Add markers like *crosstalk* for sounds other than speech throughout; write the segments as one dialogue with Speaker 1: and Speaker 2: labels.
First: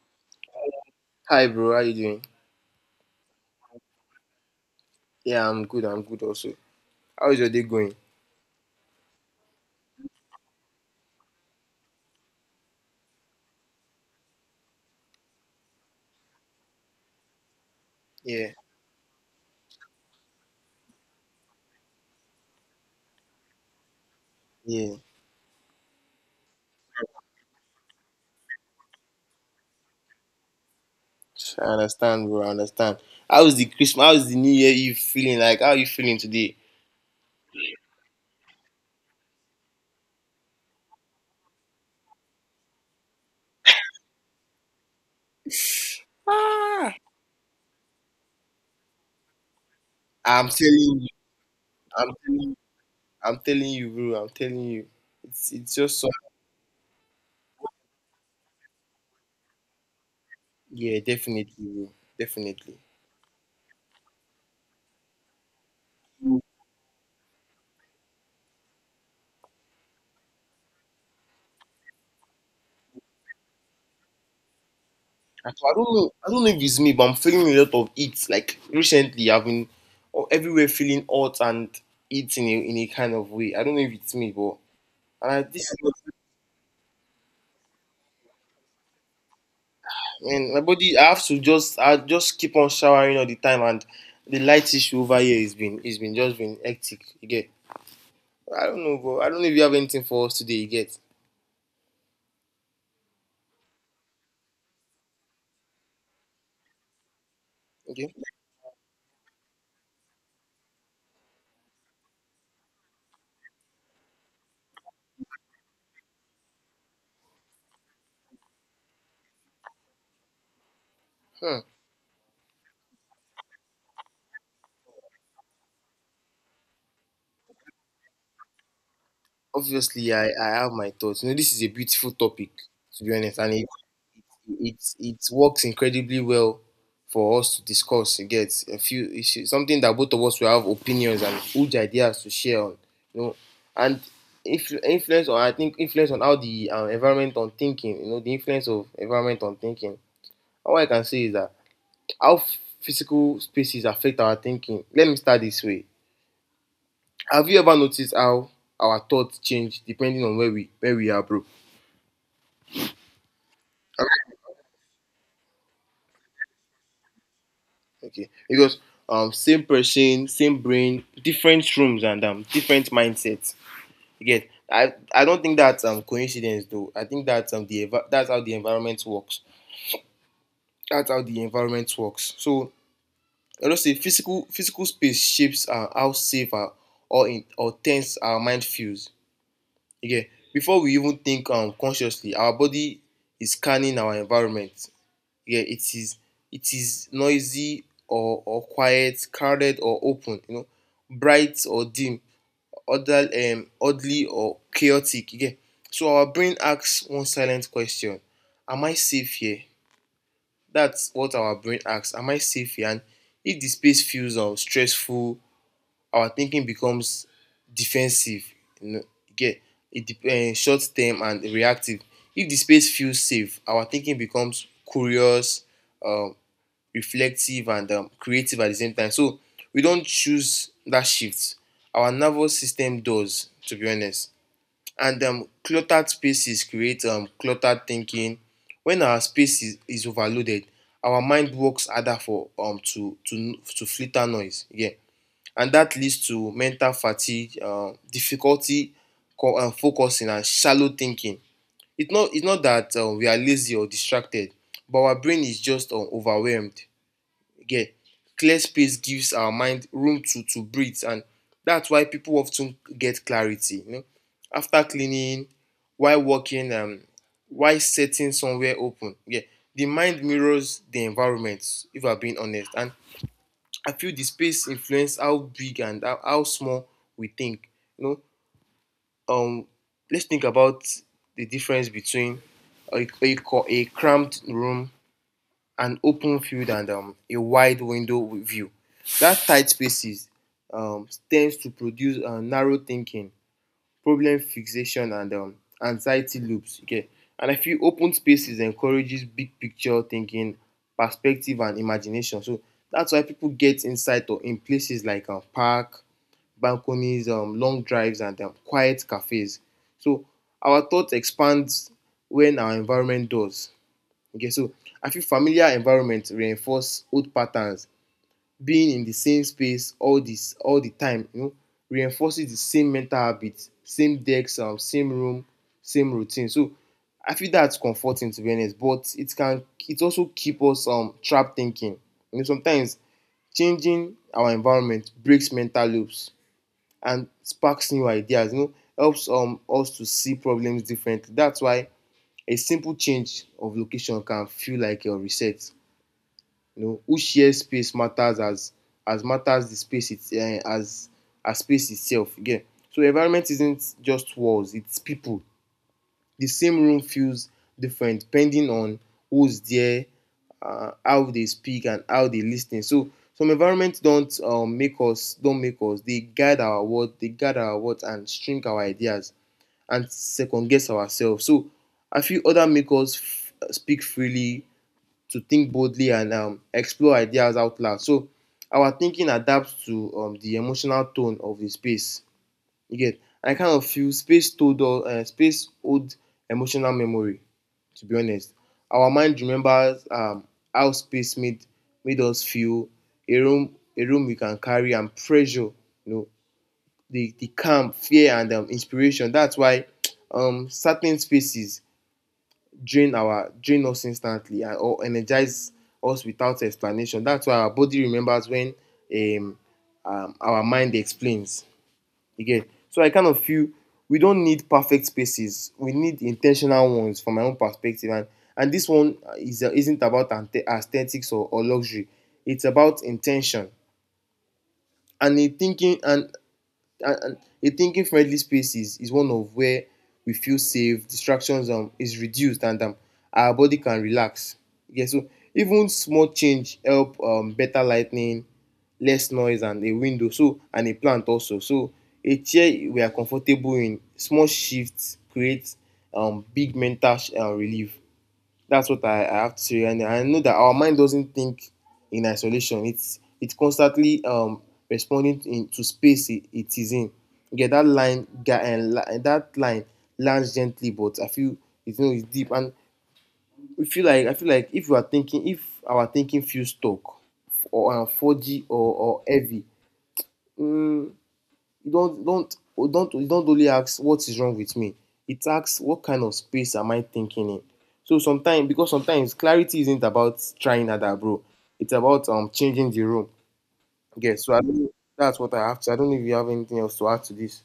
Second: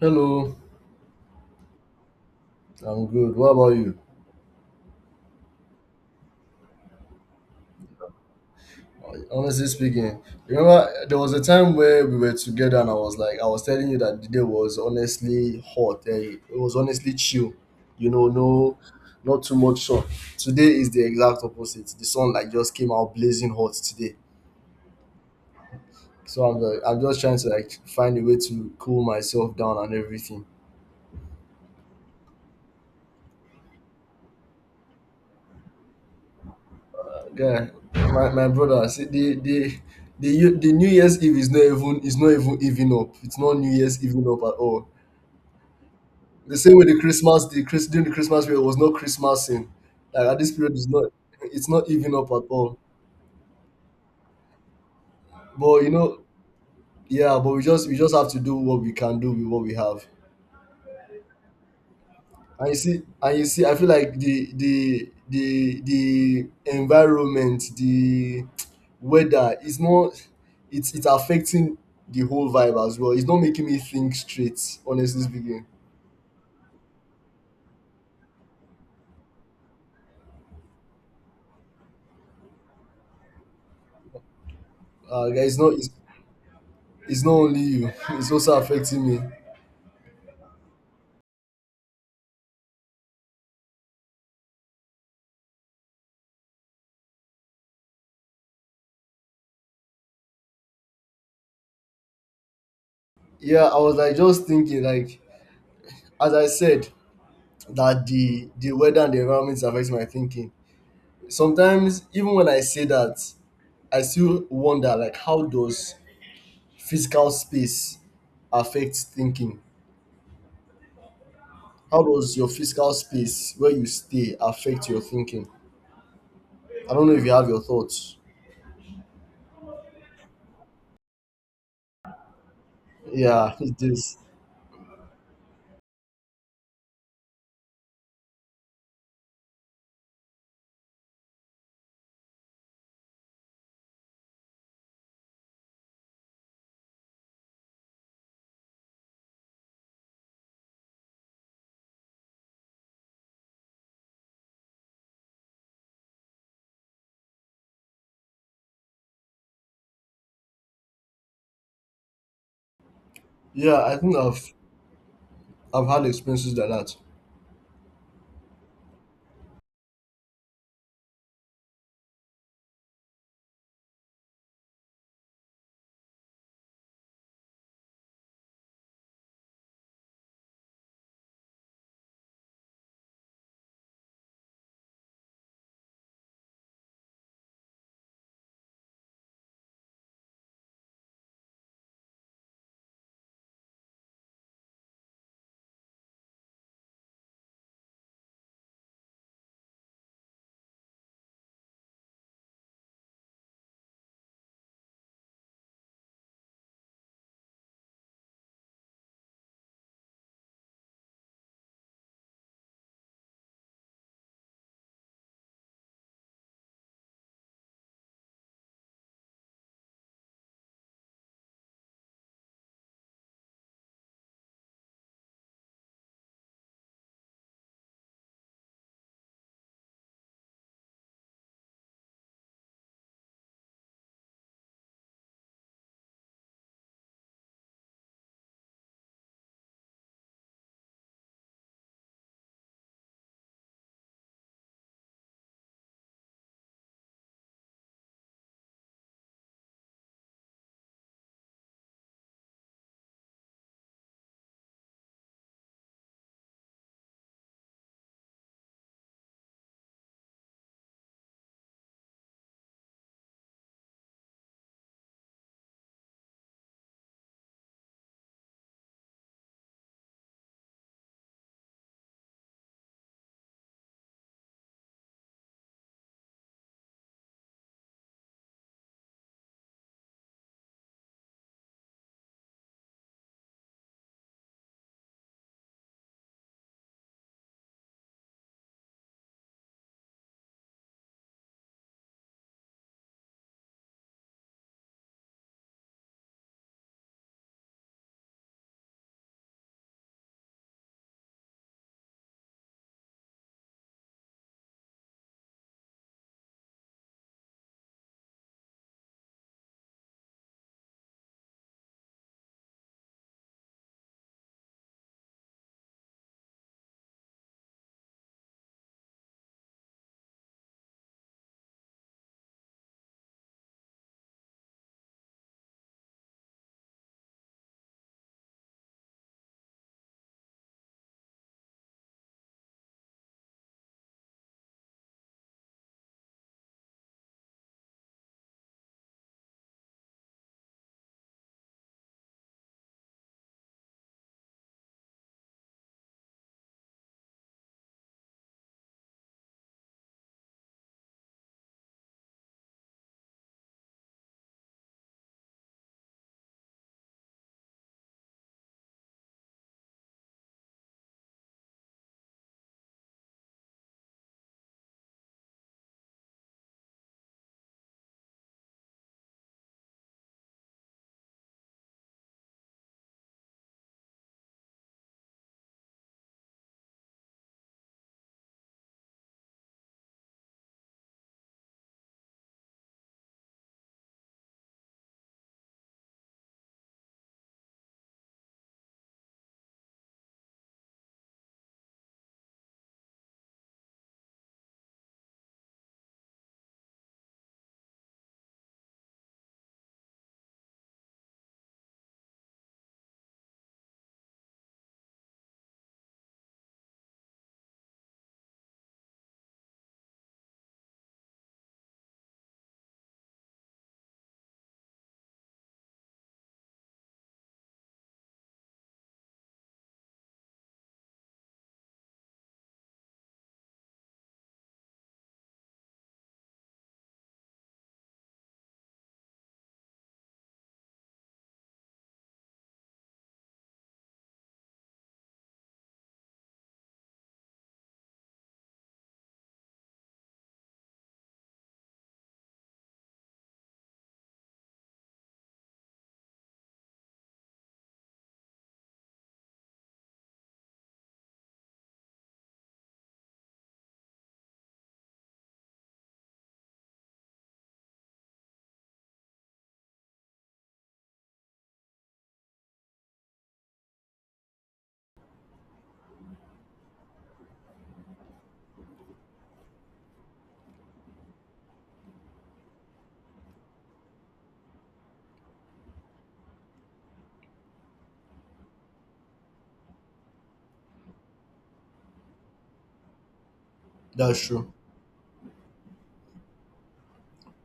Speaker 1: Hello,
Speaker 2: Hi, bro. How you doing?
Speaker 1: I'm good. What about you?
Speaker 2: Yeah, I'm good. I'm good also. How is your day going?
Speaker 1: Honestly speaking, remember there was a time where we were together and I was telling you that the day was honestly hot. It was honestly chill. You know,
Speaker 2: Yeah,
Speaker 1: no, not too much sun. Today is the exact opposite. The sun like just came out blazing hot today.
Speaker 2: yeah.
Speaker 1: So I'm just trying to like find a way to cool myself down and everything.
Speaker 2: I understand, bro. I understand. How's the Christmas? How's the New Year? You feeling like? How are you feeling today?
Speaker 1: Yeah, my brother, see the New Year's Eve is not even even up. It's not New Year's even up at all. The same way the Christmas, the Chris during the Christmas period was not Christmas in. Like at
Speaker 2: I'm
Speaker 1: this period is
Speaker 2: telling
Speaker 1: not
Speaker 2: you.
Speaker 1: it's not
Speaker 2: I'm
Speaker 1: even up
Speaker 2: telling
Speaker 1: at
Speaker 2: you.
Speaker 1: all.
Speaker 2: I'm telling you, bro. I'm telling you. It's
Speaker 1: But you
Speaker 2: just so.
Speaker 1: know, yeah, but we just have to do what we can do with what we have.
Speaker 2: Yeah, definitely, bro.
Speaker 1: And you
Speaker 2: Definitely.
Speaker 1: see and you see I feel like the environment, the weather is not it's it's affecting the whole vibe as well. It's not making me think straight, honestly speaking.
Speaker 2: Actually, I don't know. I don't know if it's me, but I'm feeling a lot of heat. Like recently, I've been everywhere feeling hot and heat in a kind of way. I don't know if it's me, but and I,
Speaker 1: Guys,
Speaker 2: this.
Speaker 1: it's not only you, *laughs* it's also affecting me.
Speaker 2: And my body, I have to just, I just keep on showering all the time, and the light issue over here has been, it's been just been hectic. You get? I don't know, bro. I don't know if you have anything for us today. You get?
Speaker 1: Yeah, I was like just thinking like as I said, that
Speaker 2: Okay.
Speaker 1: the weather and the environment affects my thinking. Sometimes, even when I say that, I still wonder like how does physical space affect thinking?
Speaker 2: Hmm.
Speaker 1: How does your physical space where you stay affect your thinking? I don't know if you have your thoughts.
Speaker 2: Obviously, I have my thoughts. You know, this is a beautiful topic, to be honest,
Speaker 1: Yeah,
Speaker 2: and
Speaker 1: *laughs*
Speaker 2: it,
Speaker 1: it is.
Speaker 2: It it works incredibly well for us to discuss, you get. A few issue something that both of us will have opinions and huge ideas to share on, you know. And influence on I think influence on how the environment on thinking, you know, the influence of environment on thinking. And what I can say is that how physical spaces affect our thinking. Let me start this way. Have you ever noticed how our thoughts change depending on where we are, bro?
Speaker 1: Yeah, I think I've had experiences like that.
Speaker 2: Okay, because same person, same brain, different rooms and different mindset. Again, I don't think that's coincidence though. I think that's that's how the environment works. That's how the environment works. So I don't say physical space shapes, how safe, or tense our mind feels. Again, before we even think consciously, our body is scanning our environment. Yeah, it is noisy or quiet, crowded or open, you know, bright or dim, other oddly or chaotic. Yeah. So our brain asks one silent question. Am I safe here? That's what our brain asks. Am I safe here? And if the space feels stressful, our thinking becomes defensive. You know, yeah, it short term and reactive. If the space feels safe, our thinking becomes curious, um, reflective and creative at the same time. So we don't choose that shift. Our nervous system does, to be honest. And cluttered spaces create cluttered thinking. When our space is overloaded, our mind works harder for to filter noise. Yeah, and that leads to mental fatigue, difficulty focusing, and shallow thinking. It's not that we are lazy or distracted, but our brain is just overwhelmed. Get? Clear space gives our mind room to breathe, and that's why people often get clarity, after cleaning, while walking, while sitting somewhere open. Yeah, the mind mirrors the environment, if I'm being honest. And I feel the space influence how big and how small we think, you know um let's think about the difference between a cramped room, an open field, and a wide window view. That tight spaces, tends to produce, narrow thinking, problem fixation, and anxiety loops. Okay, and I feel open spaces encourages big picture thinking, perspective, and imagination. So that's why people get insight or in places like park, balconies, long drives, and quiet cafes. So our thought expands when our environment does. Okay, so I feel familiar environment reinforce old patterns. Being in the same space all the time, you know, reinforces the same mental habits, same decks, same room, same routine. So I feel that's comforting, to be honest, but it can, it also keep us trapped thinking. You know, sometimes changing our environment breaks mental loops and sparks new ideas, helps us to see problems differently. That's why a simple change of location can feel like a reset. You know, who shares space matters as matters the space. It's as space itself. You get? So environment isn't just walls, it's people. The same room feels different depending on who's there, how they speak, and how they listen. So some environments don't, make us. They guide our words and shrink our ideas and second guess ourselves. So I feel other makers speak freely to think boldly and explore ideas out loud. So our thinking adapts to, the emotional tone of the space. You get? I kind of feel space old emotional memory. To be honest, our mind remembers, how space made us feel. A room we can carry and pressure. You know, the calm, fear, and inspiration. That's why, certain spaces drain us instantly, or energize us without explanation. That's why our body remembers when, um, our mind explains. Again, so I kind of feel we don't need perfect spaces. We need intentional ones, from my own perspective. And this one is isn't about aesthetics or luxury. It's about intention. And in thinking, and a thinking friendly space is one of where we feel safe, distractions, is reduced, and our body can relax. Yeah, so even small change help, better lightning, less noise, and a window. So, and a plant also. So a chair we are comfortable in. Small shifts create, big mental relief. That's what I have to say, and I know that our mind doesn't think in isolation. It's constantly responding in to space it is in. You get? That line guy, and and that line lands gently, but I feel it, it's deep. And I feel like if our thinking feels stuck, or 4G or heavy, um you don't oh, don't you don't only ask what is wrong with me, it asks what kind of space am I thinking in. So sometimes clarity isn't about trying harder, bro. It's about changing the room. Okay.
Speaker 1: That's
Speaker 2: so I
Speaker 1: true.
Speaker 2: don't that's what I have to. I don't know if you have anything else to add to this.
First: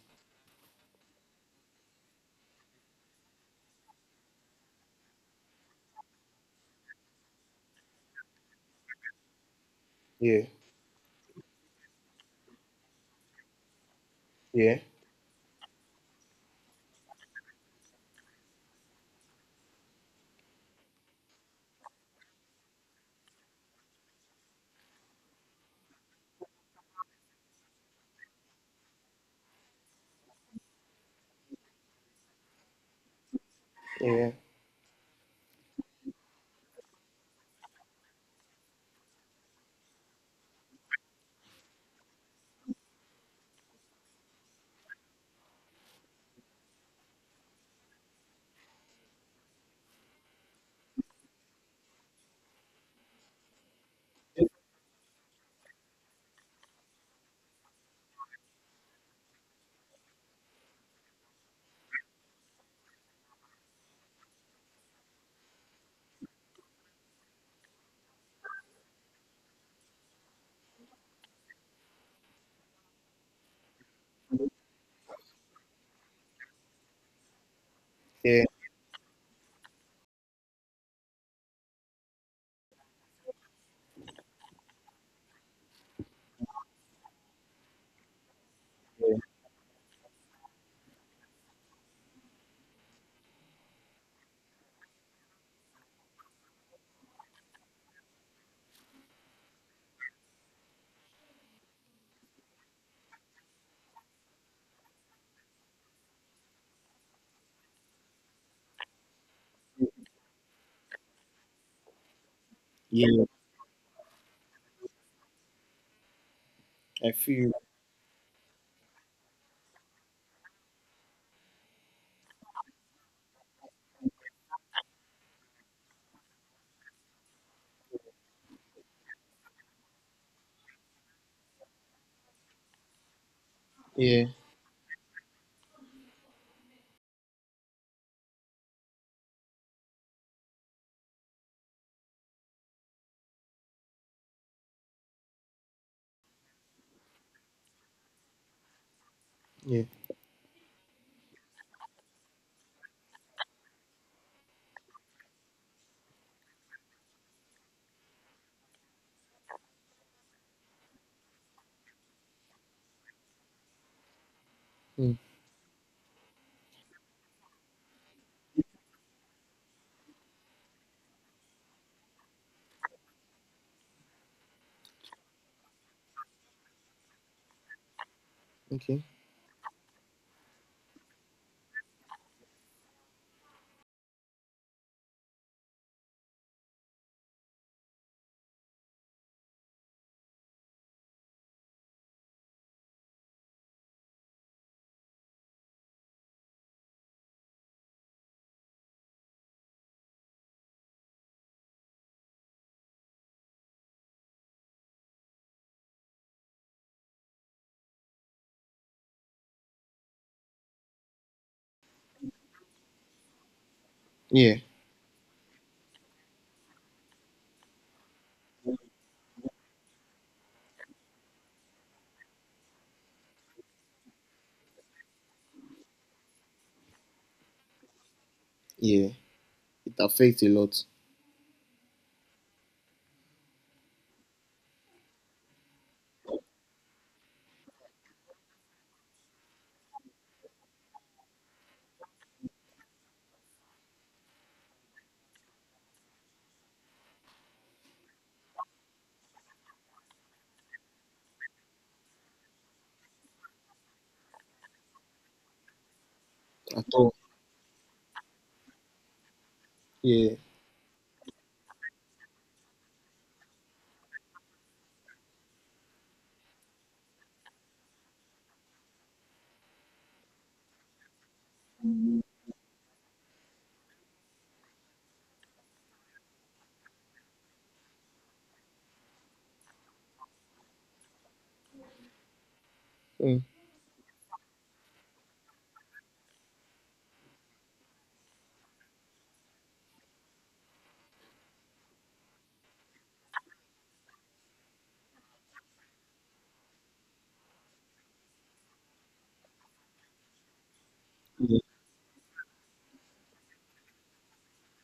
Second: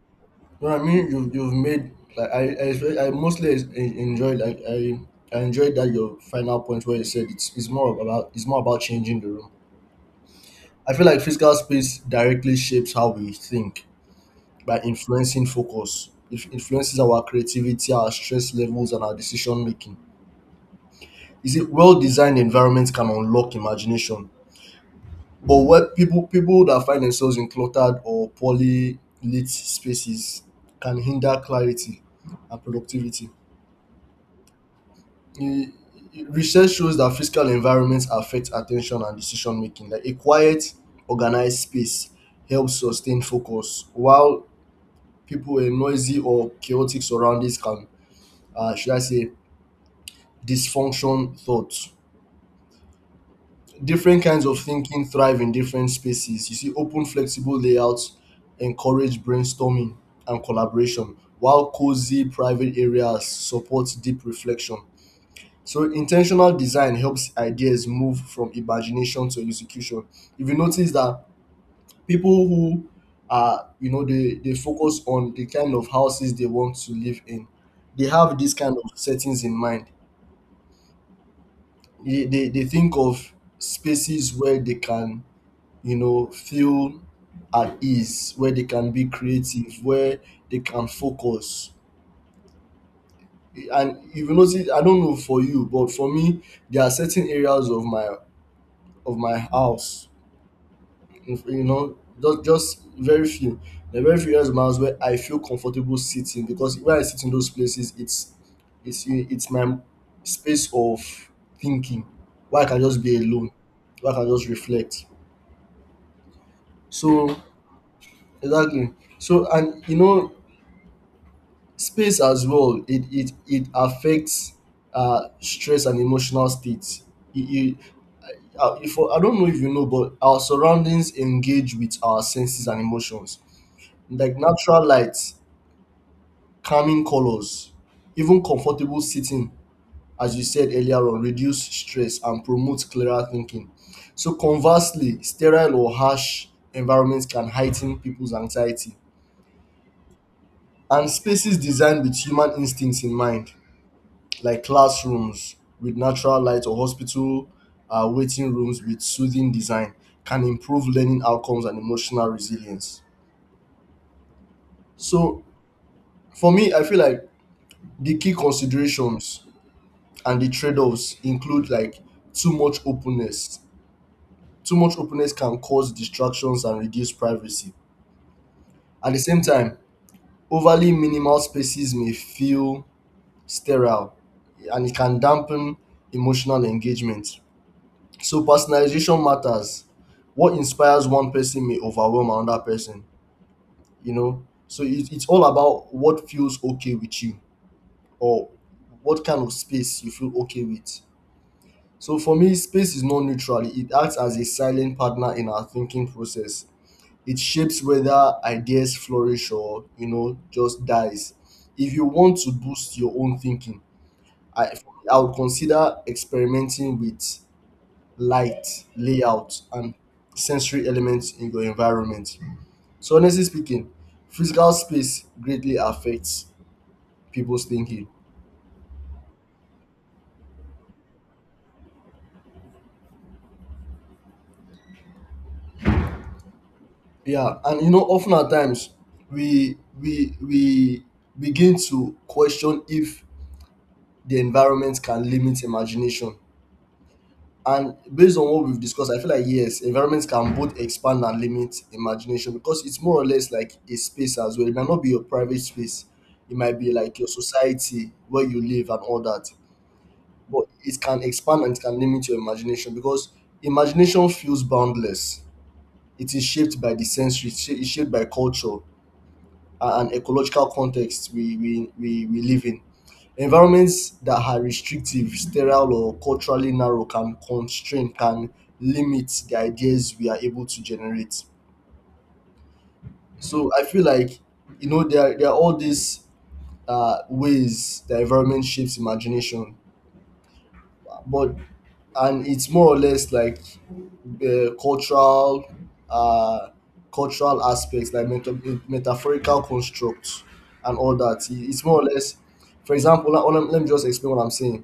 Speaker 1: No, I mean you've made like I, espe- I mostly es- en- enjoyed I enjoyed that your final point where you said it's more about changing the room.
Speaker 2: Yeah.
Speaker 1: I feel like physical space directly shapes how we think
Speaker 2: Yeah,
Speaker 1: by influencing focus. It influences our creativity, our stress levels, and our decision making. Is it Well designed environments can unlock imagination, but what people that find themselves in cluttered or poorly lit spaces can hinder clarity and productivity.
Speaker 2: yeah,
Speaker 1: e- Research shows that physical environments affect attention and decision making. Like a quiet, organized space helps sustain focus, while people in noisy or chaotic surroundings can, should I say, dysfunction thoughts. Different kinds of thinking thrive in different spaces. You see, open, flexible layouts encourage brainstorming and collaboration, while cozy, private areas support deep reflection. So intentional design helps ideas move from imagination to execution. If you notice that people who are, they focus on the kind of houses they want to live in, they have
Speaker 2: yeah.
Speaker 1: this kind of settings in mind. They think of spaces where they can, feel at ease, where they can be
Speaker 2: Yeah,
Speaker 1: creative, where they can focus. And if you notice, I don't know for you, but for me, there are certain areas of my house. If- you know just very few, there are very few just miles where I feel comfortable sitting, because when I sit in those places, it's my space of thinking, where I can just be
Speaker 2: yeah.
Speaker 1: alone, where I can just reflect.
Speaker 2: I
Speaker 1: So
Speaker 2: feel.
Speaker 1: exactly, so and space as well, it affects stress and emotional states. It, if, I don't know if you know, but our surroundings engage with our senses and emotions.
Speaker 2: Yeah.
Speaker 1: Like natural light, calming colors, even comfortable sitting, as you said earlier on, reduce stress and promote clearer thinking. So conversely, sterile or harsh environments can heighten people's anxiety,
Speaker 2: Yeah.
Speaker 1: and spaces designed with human instincts in mind, like classrooms with natural light, or hospital waiting rooms with soothing design, can improve learning outcomes and emotional resilience.
Speaker 2: Mm.
Speaker 1: So for me, I feel like the key considerations and the trade-offs include, like, too much openness. Too much openness can cause distractions and reduce privacy.
Speaker 2: Okay.
Speaker 1: At the same time, overly minimal spaces may feel sterile, and it can dampen emotional engagement. So personalization matters. What inspires one person may overwhelm another person. So it's all about what feels okay with you, or what kind of space you feel okay with. So for me, space is not neutral. It acts as a silent partner in our thinking process. It shapes whether ideas flourish, or just dies. If you want to boost your own thinking,
Speaker 2: Yeah,
Speaker 1: I I would consider experimenting with light, layout, and sensory elements in your environment. So honestly speaking, physical space greatly affects people's thinking.
Speaker 2: yeah, it affects a lot.
Speaker 1: Yeah, and often at times, we begin to question if the environment can limit imagination. And based on what we've discussed, I feel like, yes, environments can both expand and limit imagination, because it's more or less like a space as well. It might not be your private space, it might
Speaker 2: At
Speaker 1: be
Speaker 2: all.
Speaker 1: like your society where you live and all that.
Speaker 2: Yeah.
Speaker 1: But it can expand and it can limit your imagination, because imagination feels boundless. It is shaped by the sensory, it's shaped by culture and ecological context we live in. Environments that are restrictive, sterile, or culturally narrow can constrain, can limit the ideas we are able to generate.
Speaker 2: Mm.
Speaker 1: So I feel like, there are all these ways the environment shapes imagination, but and it's more or less like uh, cultural uh, cultural aspects, like metaphorical constructs and all that.
Speaker 2: Yeah,
Speaker 1: It's more or less, for example, let me just explain what I'm saying.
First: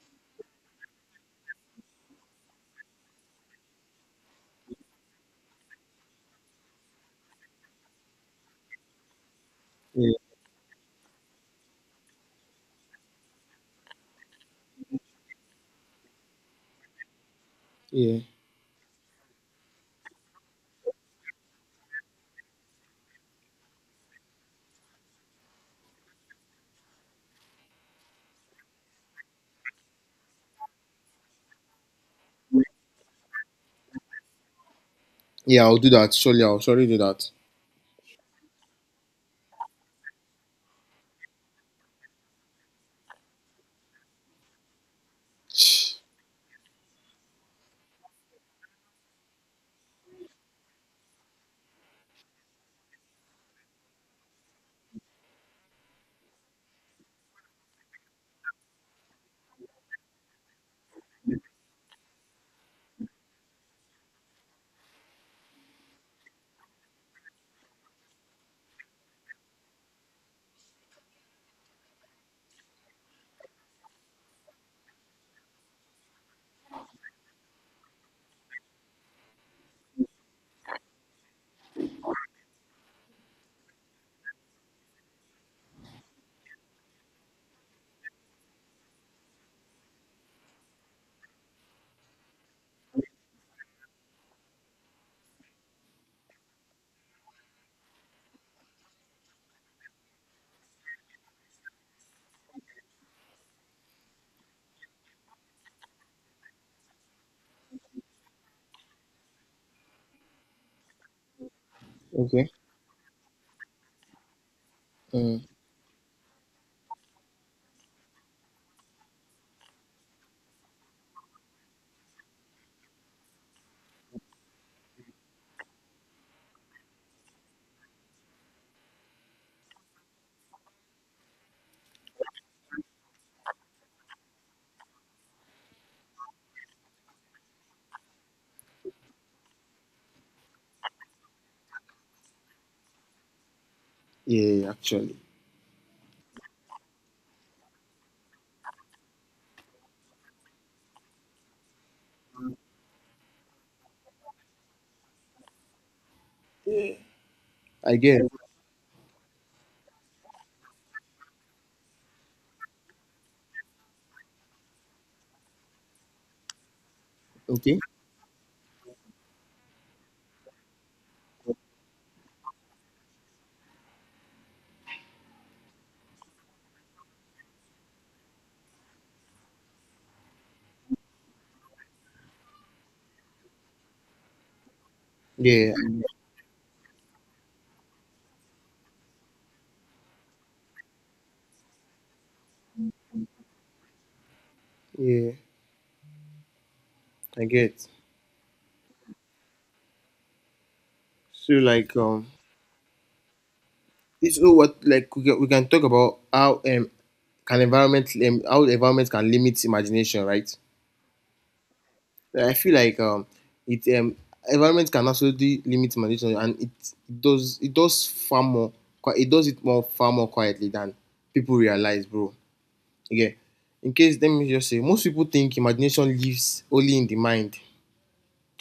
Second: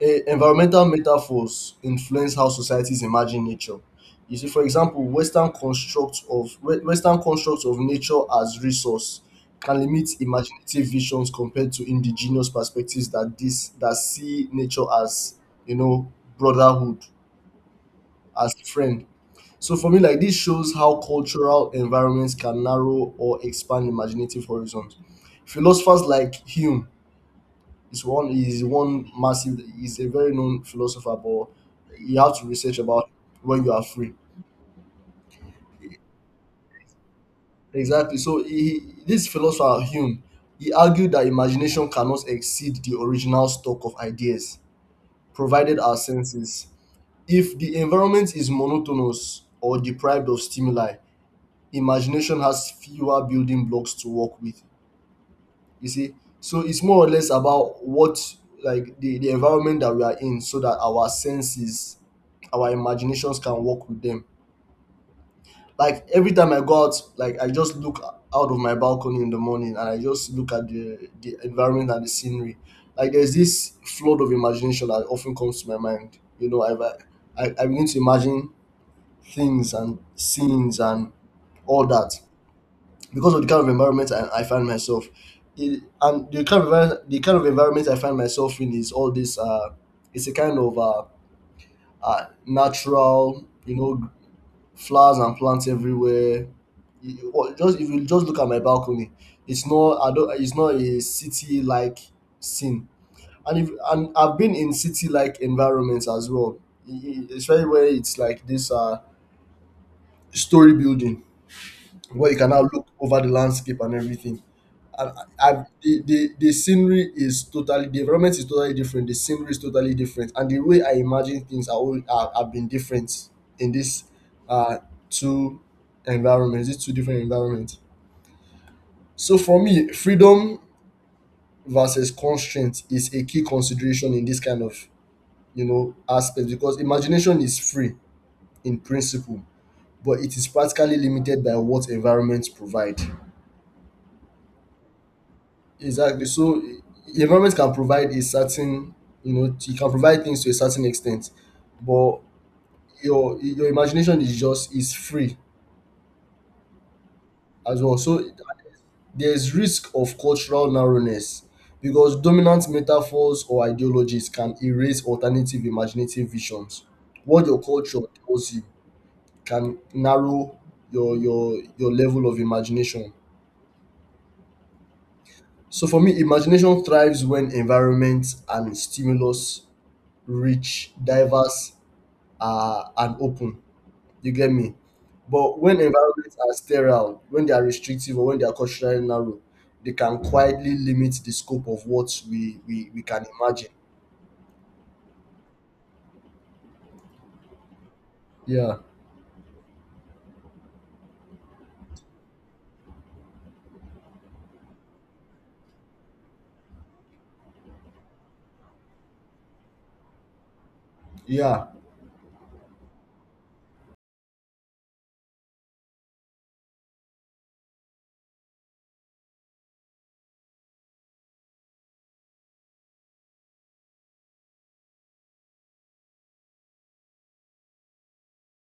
Speaker 1: Environmental metaphors influence how societies imagine nature. You see, for example, Western constructs of nature as resource can limit
Speaker 2: yeah,
Speaker 1: imaginative visions compared to indigenous perspectives that see nature as, you know brotherhood,
Speaker 2: yeah.
Speaker 1: as friend. So for me, like, this shows how cultural environments can narrow or expand imaginative horizons. Philosophers like Hume, it's one he's one massive he's a very known philosopher, but you have to research about when you are free.
Speaker 2: Yeah, I'll do that. Surely, I'll surely do that.
Speaker 1: Exactly. So this philosopher Hume, he argued that imagination cannot exceed the original stock of ideas, provided our senses. If the environment is monotonous or deprived of stimuli, imagination has fewer building blocks to work with. You see, so it's more or less about what, like, the environment that we are in, so that our senses, our imaginations can work with them. Like every time I go out, like I just look out of my balcony in the morning, and I just look at the environment and the scenery. Like there's this flood of imagination that often comes to my mind. I begin to imagine things and scenes and all that, because of the kind of environment I find myself. And the kind of environment, I find myself in is all this. It's a kind of natural, flowers and plants everywhere. Or just if you just look at my balcony, it's not. I don't. It's not a city like scene. And if and I've been in city like environments as well, E- especially where it's like this story building where you can
Speaker 2: Okay.
Speaker 1: now look over the landscape and everything. I
Speaker 2: Mm.
Speaker 1: I The environment is totally different, the scenery is totally different, and the way I imagine things are, all, are have been different in this uh two environments these two different environments. So for me, freedom versus constraint is a key consideration in this kind of, aspect, because imagination is free in principle, but it is practically limited by what environments provide.
Speaker 2: Yeah, yeah, yeah, actually,
Speaker 1: Exactly. So the environment can provide a certain, it can provide things to a certain extent, but your imagination is free as well.
Speaker 2: I get.
Speaker 1: So there's risk of cultural narrowness, because dominant metaphors or ideologies can erase alternative imaginative visions. What your
Speaker 2: Okay.
Speaker 1: culture tells you can narrow your level of imagination. So for me, imagination thrives when environment and stimulus rich, diverse, and open. You get me?
Speaker 2: Yeah.
Speaker 1: But
Speaker 2: Yeah,
Speaker 1: when
Speaker 2: yeah.
Speaker 1: environments are sterile, when they are restrictive, or when they are culturally narrow, they can quietly limit the scope of what we can imagine.
Speaker 2: Yeah, I get.
Speaker 1: Yeah,
Speaker 2: So like, it's know what, like we can talk about how, can environment, how the environment can limit imagination, right?
Speaker 1: yeah.
Speaker 2: Like, I feel like it environment can absolutely limit imagination, and it does far more qui- it does it more far more quietly than people realize, bro. Okay. In case, let me just say, most people think imagination lives only in the mind,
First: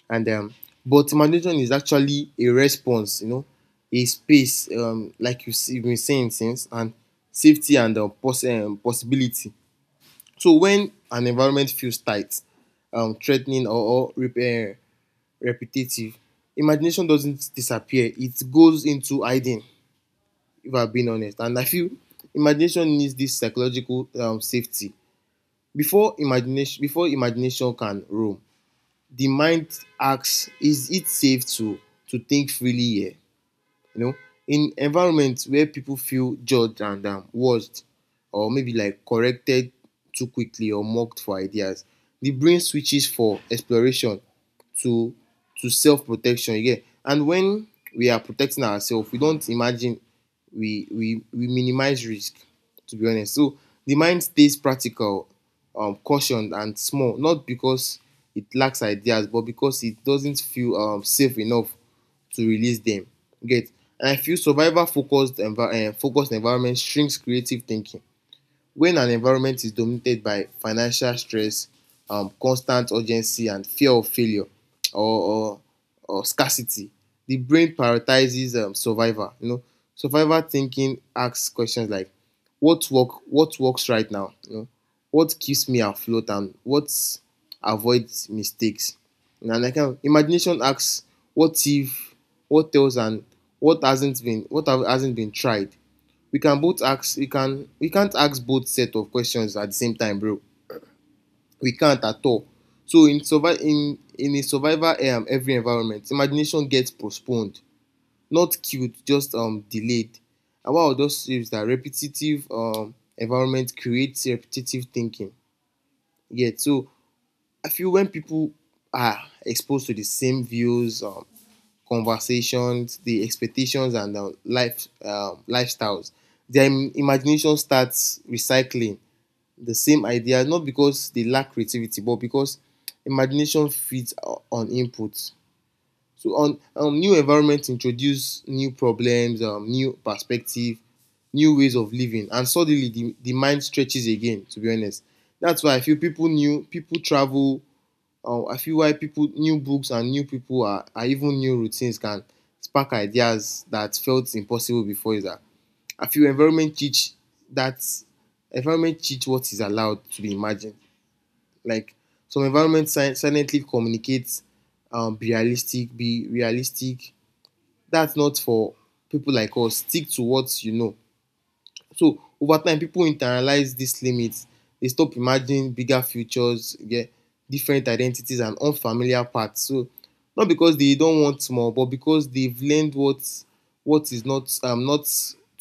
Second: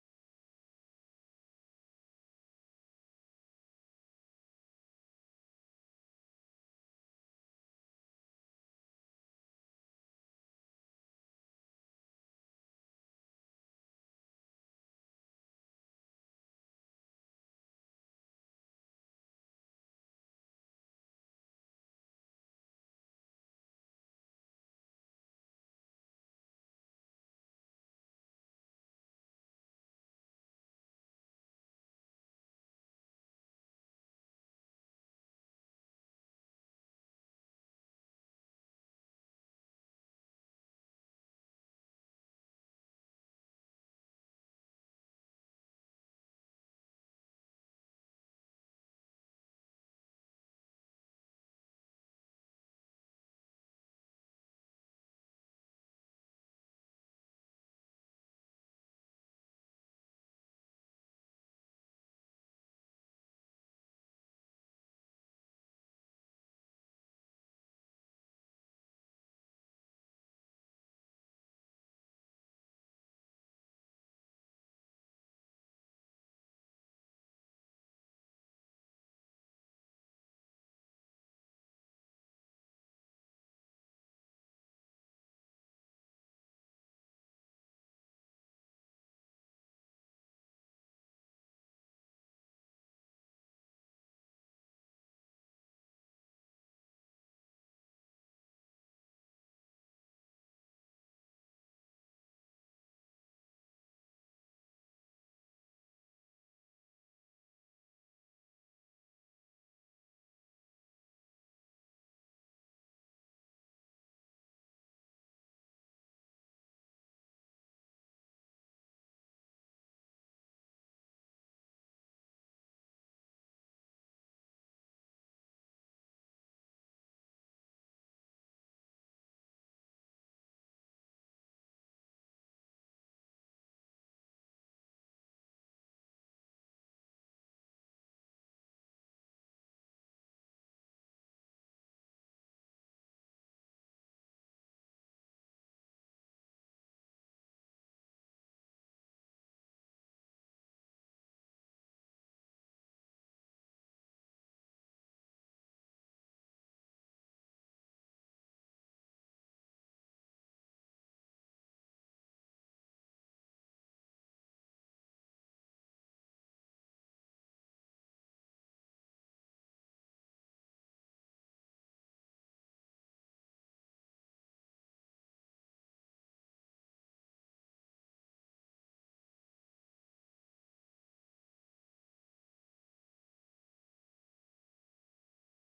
Speaker 2: and but imagination is actually a response. You know, a space, like you have been saying since, and safety and, possibility. So when an environment feels tight, threatening, or repetitive, imagination doesn't disappear. It goes into hiding. If I have been honest, and I feel imagination needs this psychological, safety before imagination, can roam. The mind asks, is it safe to think freely here? You know, in environment where people feel judged and, watched, or maybe like corrected too quickly, or mocked for ideas, the brain switches for exploration to to self protection. You get? And when we are protecting ourselves, we don't imagine, we minimize risk. To be honest, so the mind stays practical, cautioned and small, not because it lacks ideas, but because it doesn't feel, safe enough to release them. Get? And I feel survivor focused, focused environment shrinks creative thinking. When an environment is dominated by financial stress, constant urgency, and fear of failure, or or, or scarcity, the brain prioritizes, survival. You know, survival thinking asks questions like, What works right now? You know, what keeps me afloat, and what avoids mistakes?" And I can imagination asks, "What if? What else? And what hasn't been? What hasn't been tried?" We can't ask both set of questions at the same time, bro. We can't at all. So in survival in a survival every environment, imagination gets postponed, not killed, just delayed. And one of those things that repetitive environment creates repetitive thinking. Yeah, so I feel when people are exposed to the same views, conversations, the expectations, and the lifestyles. Their imagination starts recycling the same idea, not because they lack creativity, but because imagination feeds on input. So, on new environment introduce new problems, new perspective, new ways of living, and suddenly the mind stretches again. To be honest, that's why I feel people travel I feel why people, new books and new people, are even new routines can spark ideas that felt impossible before is that I feel environment teach that environment teach what is allowed to be imagined. Like some environment silently communicates, be realistic, be realistic. That's not for people like us. Stick to what you know. So over time, people internalize these limits. They stop imagining bigger futures, yeah, different identities, and unfamiliar paths. So not because they don't want more, but because they've learned what is not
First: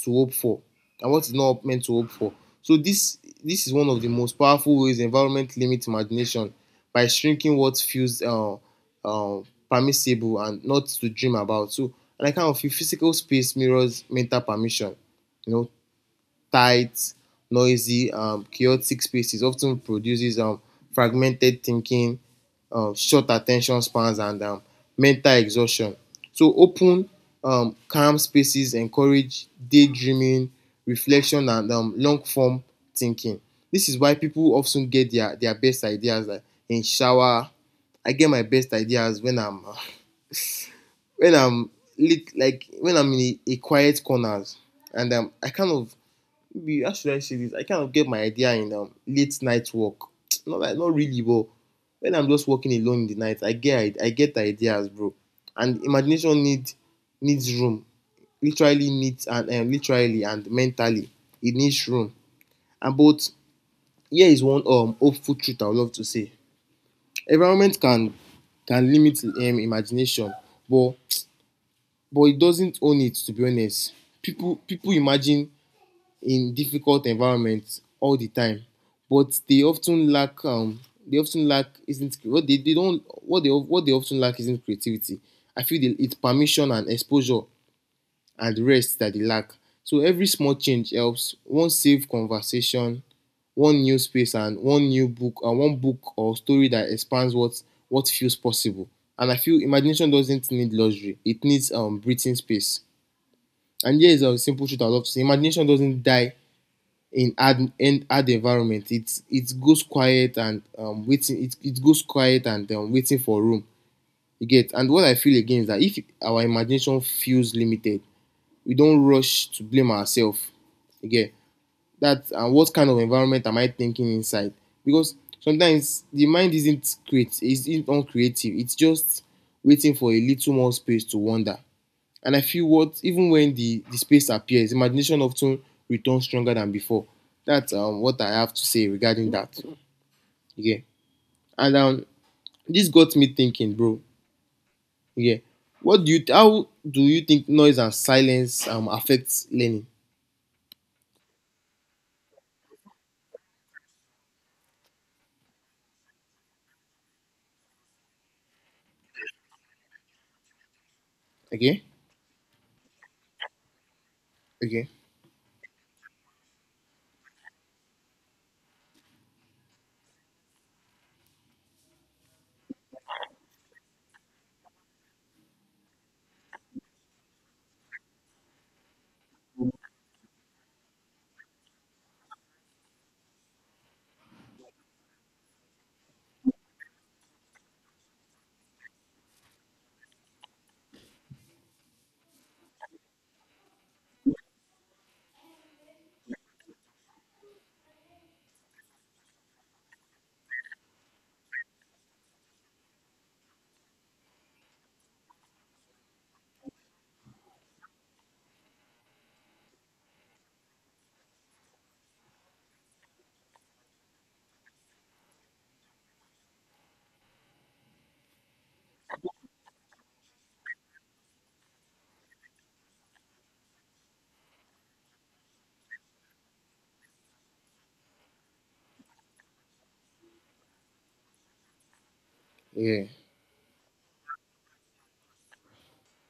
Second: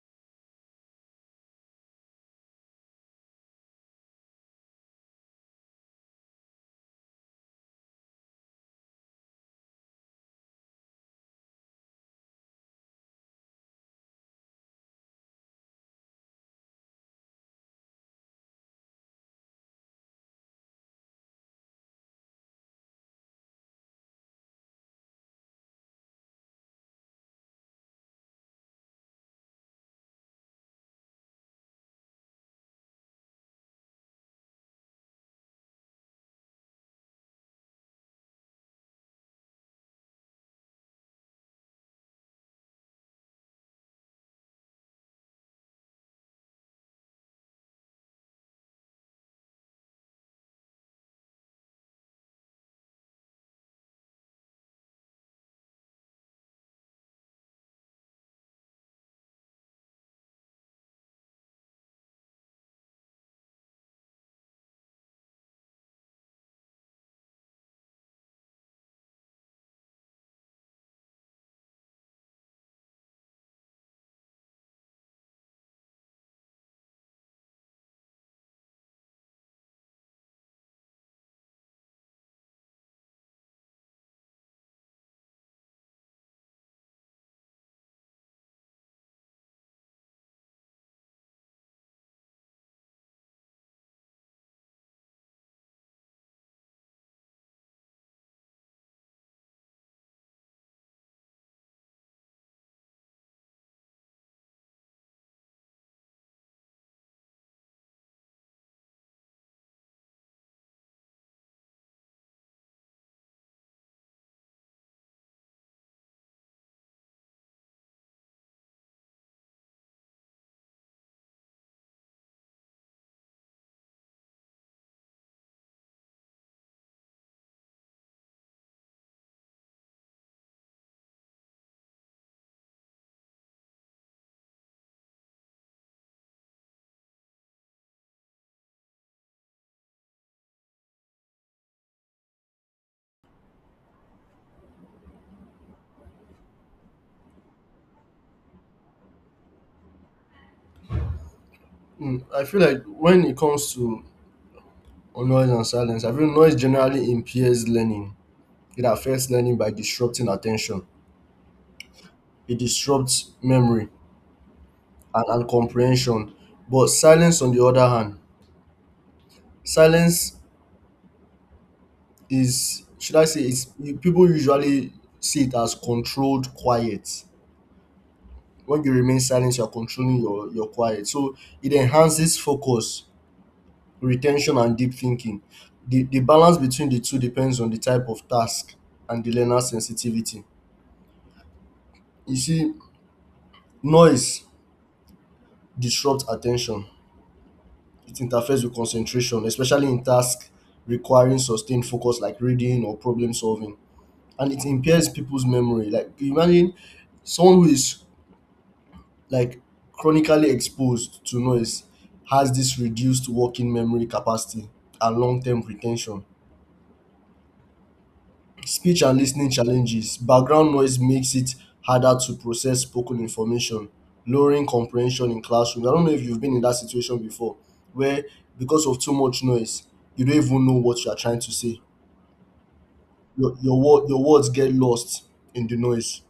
Speaker 2: to hope for and what is not meant to hope for. So this is one of the most powerful ways environment limit imagination by shrinking what feels uh, permissible and not to dream about. So and I kind of feel physical space mirrors mental permission. You know, tight, noisy, chaotic spaces often produces fragmented thinking, short attention spans, and mental exhaustion. So, open, calm spaces encourage daydreaming, reflection, and long form thinking. This is why people often get their best ideas, like, in shower. I get my best ideas when I'm *laughs* when I'm lit, like when I'm in a quiet corners, and I kind of maybe how should I say this? I kind of get my idea in late night work. *tsk* Not like not really, but when I'm just working alone in the night, I get ideas, bro. And imagination need needs room. Literally needs and literally and mentally, it needs room. And but here is one hopeful truth I would love to say: environment can limit imagination, but *tsk* but it doesn't own it. To be honest, people imagine in difficult environments all the time, but they often lack isn't what they don't what they often lack isn't creativity. I feel they, it's permission and exposure and rest that they lack. So every small change helps. One safe conversation, one new space, and one new book, and one book or story that expands what feels possible. And I feel imagination doesn't need luxury; it needs breathing space. And here is a simple truth I love to say: imagination doesn't die in ad environment. It's it goes quiet and it goes quiet and waiting for room. You get? And what I feel again is that if our imagination feels limited, we don't rush to blame ourselves. You get that? And what kind of environment am I thinking inside? Because sometimes the mind isn't uncreative, it's just waiting for a little more space to wander. And I feel what even when the space appears, imagination often returns stronger than before. That's what I have to say regarding that. Yeah. And this got me thinking, bro. Yeah. What do you how do you think noise and silence affects learning?
Speaker 1: I feel like when it comes to noise and silence, I feel noise generally impairs learning. It affects learning by disrupting attention.
Speaker 2: Okay?
Speaker 1: It disrupts memory
Speaker 2: Okay.
Speaker 1: and comprehension. But silence, on the other hand, silence is, should I say, people usually see it as controlled quiet. When you remain silent, you're controlling your quiet. So it enhances focus, retention, and deep thinking. The balance between the two depends on the type of task and the learner's sensitivity. You see, noise disrupts attention. It interferes with concentration, especially in tasks requiring sustained focus like reading or problem solving. And it impairs people's memory. Like imagine someone who is like chronically exposed to noise has this reduced working memory capacity and long-term retention. Speech and listening challenges. Background noise makes it harder to process spoken information, lowering comprehension in classrooms. I don't know if you've been in that situation before where because of too much noise, you don't even know what you are trying to say.
Speaker 2: Yeah.
Speaker 1: Your words get lost in the noise.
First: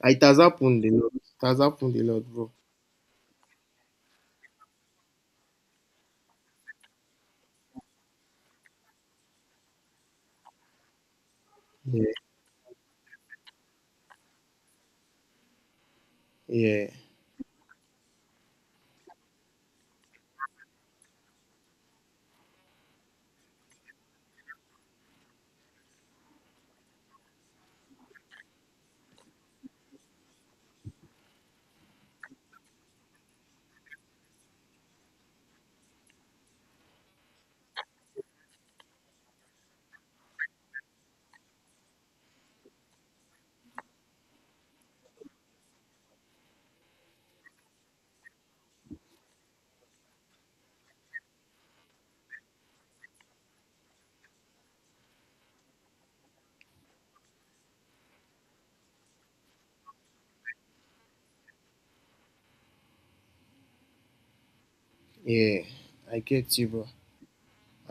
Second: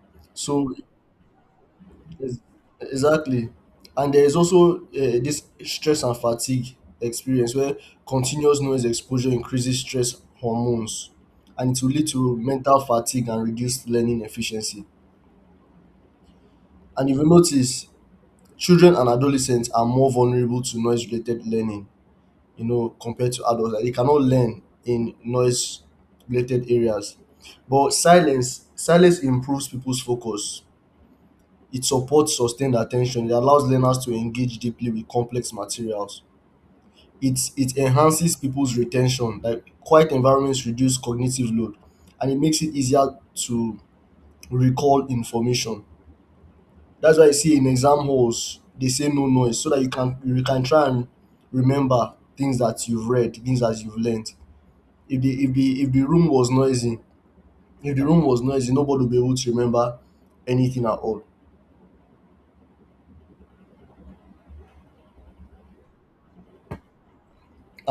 Speaker 2: Ah, it has
Speaker 1: So
Speaker 2: happened a lot. It has happened a lot,
Speaker 1: Ex-
Speaker 2: bro.
Speaker 1: exactly. And there is also this stress and fatigue experience where continuous noise exposure increases stress hormones and it will lead
Speaker 2: Yeah.
Speaker 1: to mental fatigue and reduced learning efficiency.
Speaker 2: Yeah.
Speaker 1: And if you notice, children and adolescents are more vulnerable to noise related learning, you know, compared to adults. Like, they cannot learn in noise related areas. But silence improves people's focus. It supports sustained attention. It allows learners to engage deeply with complex materials. It enhances people's retention. Like quiet environments reduce cognitive load and it makes it easier to recall information. That's why I see in exam halls they say no noise so that you can try and remember things that you've read, things that you've learned. If the room was noisy, if the room was noisy, nobody will be able to remember anything at all.
Speaker 2: Yeah. I get you, bro.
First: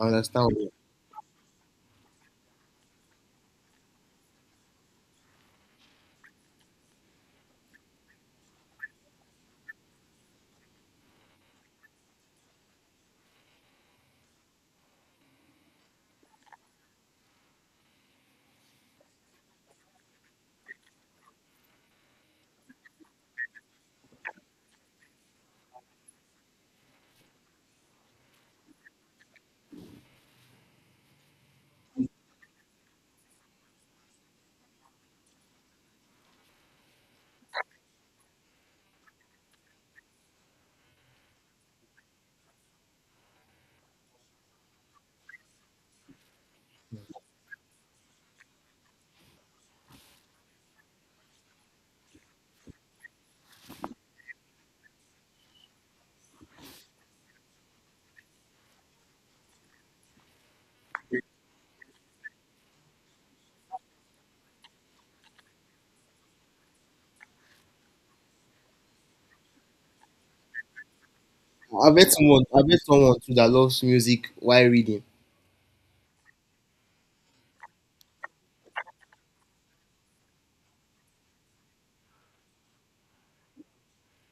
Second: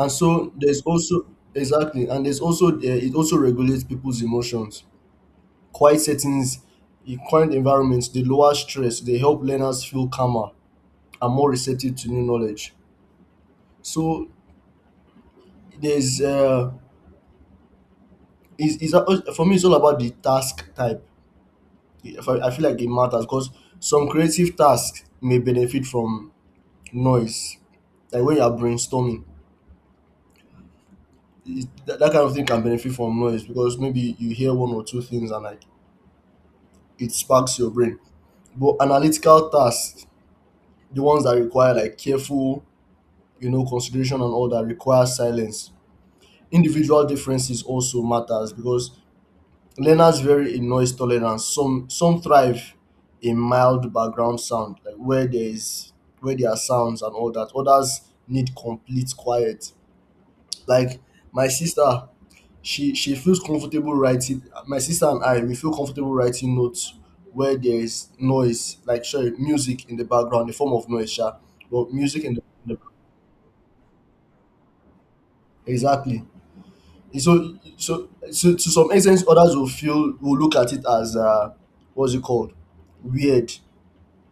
Speaker 2: I
Speaker 1: so
Speaker 2: understand.
Speaker 1: there's also exactly, and there's also it also regulates people's emotions. Quiet settings, in quiet environments, they lower stress, they help learners feel calmer and more receptive to new knowledge. So there's is for me it's all about the task type. If I feel like it matters because some creative tasks may benefit from noise, like when you are brainstorming that kind of thing can benefit from noise because maybe you hear one or two things and like it sparks your brain. But analytical tasks, the ones that require like careful, you know, consideration and all that require silence. Individual differences also matters because learners vary in noise tolerance. Some thrive in mild background sound, like where there are sounds and all that. Others need complete quiet. Like my sister, she feels comfortable writing. My sister and I, we feel comfortable writing notes where there is noise, like sorry, music in the background, the form of noise, sha, but music in the,
Speaker 2: I
Speaker 1: in the
Speaker 2: bet someone too that loves music while reading.
Speaker 1: exactly. So to some extent, others will feel will look at it as what's it called, weird.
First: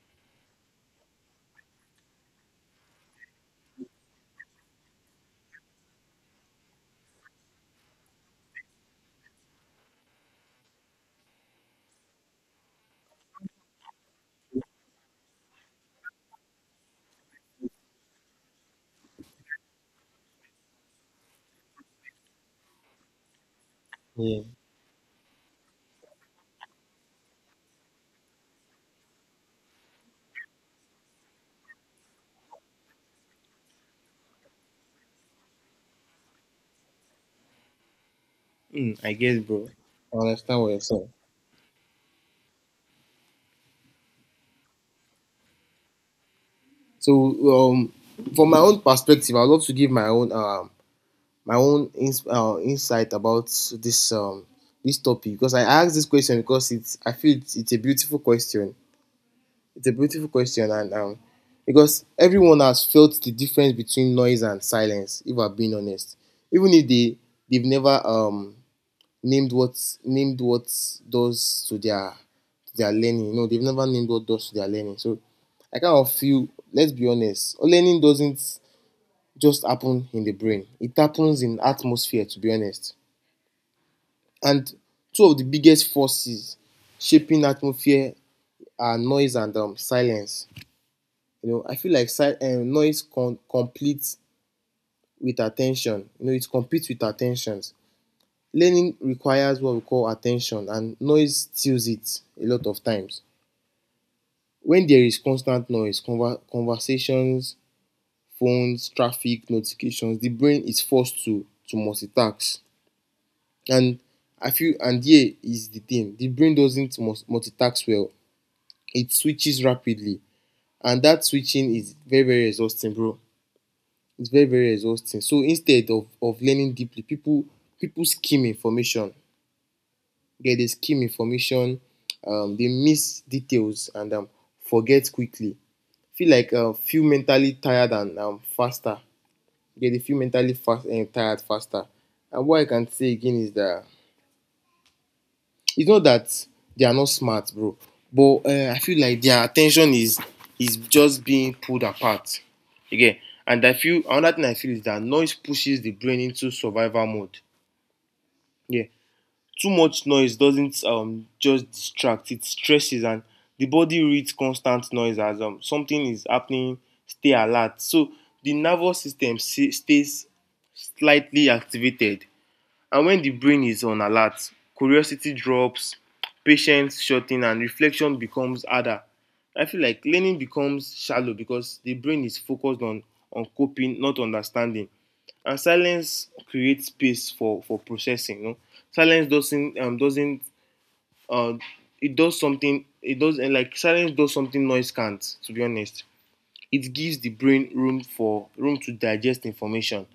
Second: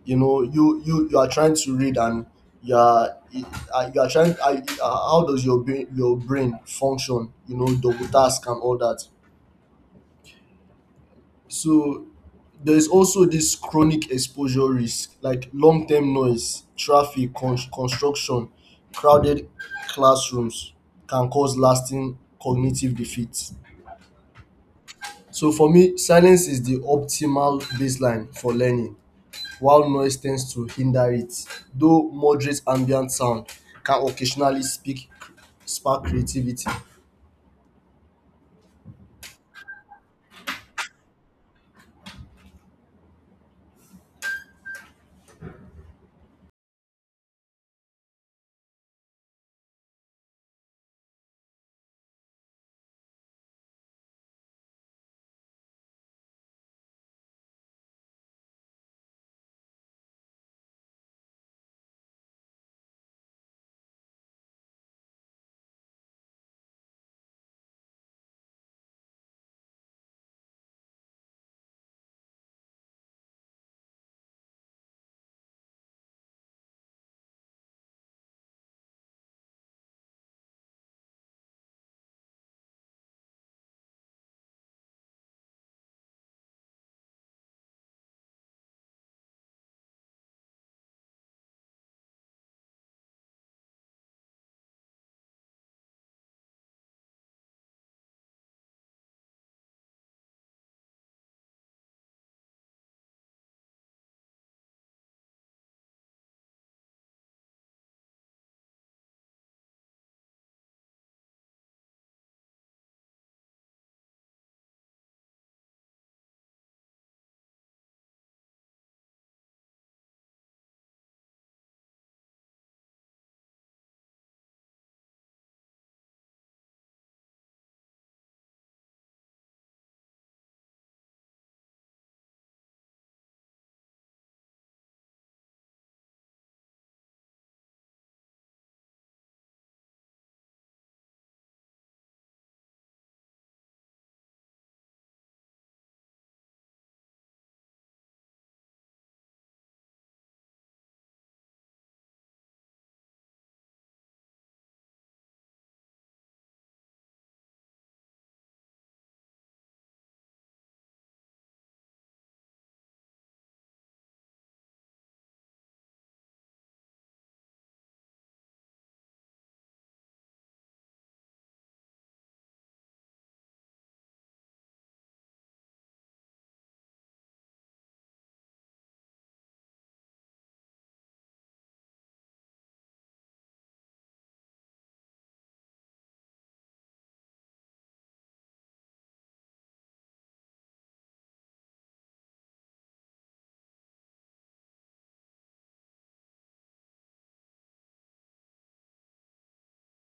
Speaker 1: You know, you are trying to read and you are you are trying. How does your brain function? You know, double task and all that. So there's also this chronic exposure risk, like long term noise, traffic, construction, crowded classrooms can cause lasting cognitive defeat.
Speaker 2: Yeah,
Speaker 1: So for me, silence is the optimal baseline for learning, while noise tends to hinder it, though moderate ambient sound can occasionally spark creativity.
Speaker 2: bro. I understand what you're saying. So, um, from my own perspective, I'd love to give my own insight about this um this topic because I asked this question because it's I feel it's a beautiful question. It's a beautiful question, and because everyone has felt the difference between noise and silence. If I'm being honest, even if they they've never named what named what does to their learning. No, they've never named what does to their learning. So I kind of feel, let's be honest, learning doesn't just happen in the brain. It happens in atmosphere, to be honest. And two of the biggest forces shaping atmosphere are noise and silence. You know, I feel like noise competes with attention. You know, it competes with attentions. Learning requires what we call attention, and noise steals it a lot of times. When there is constant noise, conversations, phones, traffic, notifications, the brain is forced to multitask. And I feel and here is the thing, the brain doesn't multitask well. It switches rapidly, and that switching is very very exhausting, bro. It's very very exhausting. So instead of learning deeply, people skim information, get the skim information, dey miss details and forget quickly. Feel like feel mentally tired and faster. Get dey feel mentally fast and tired faster. And what I can say again is that it's not that they are not smart, bro, but I feel like their attention is just being pulled apart. You. And I feel another thing I feel is that noise pushes the brain into survival mode. Yeah. Too much noise doesn't just distract, it stresses, and the body reads constant noise as something is happening, stay alert. So the nervous system stays slightly activated. And when the brain is on alert, curiosity drops, patience shor ten, and reflection becomes harder. I feel like learning becomes shallow because the brain is focused on coping, not understanding. And silence creates space for processing, you know. Silence doesn't uh it does something, it does like silence does something noise can't, to be honest. It gives the brain room to digest information.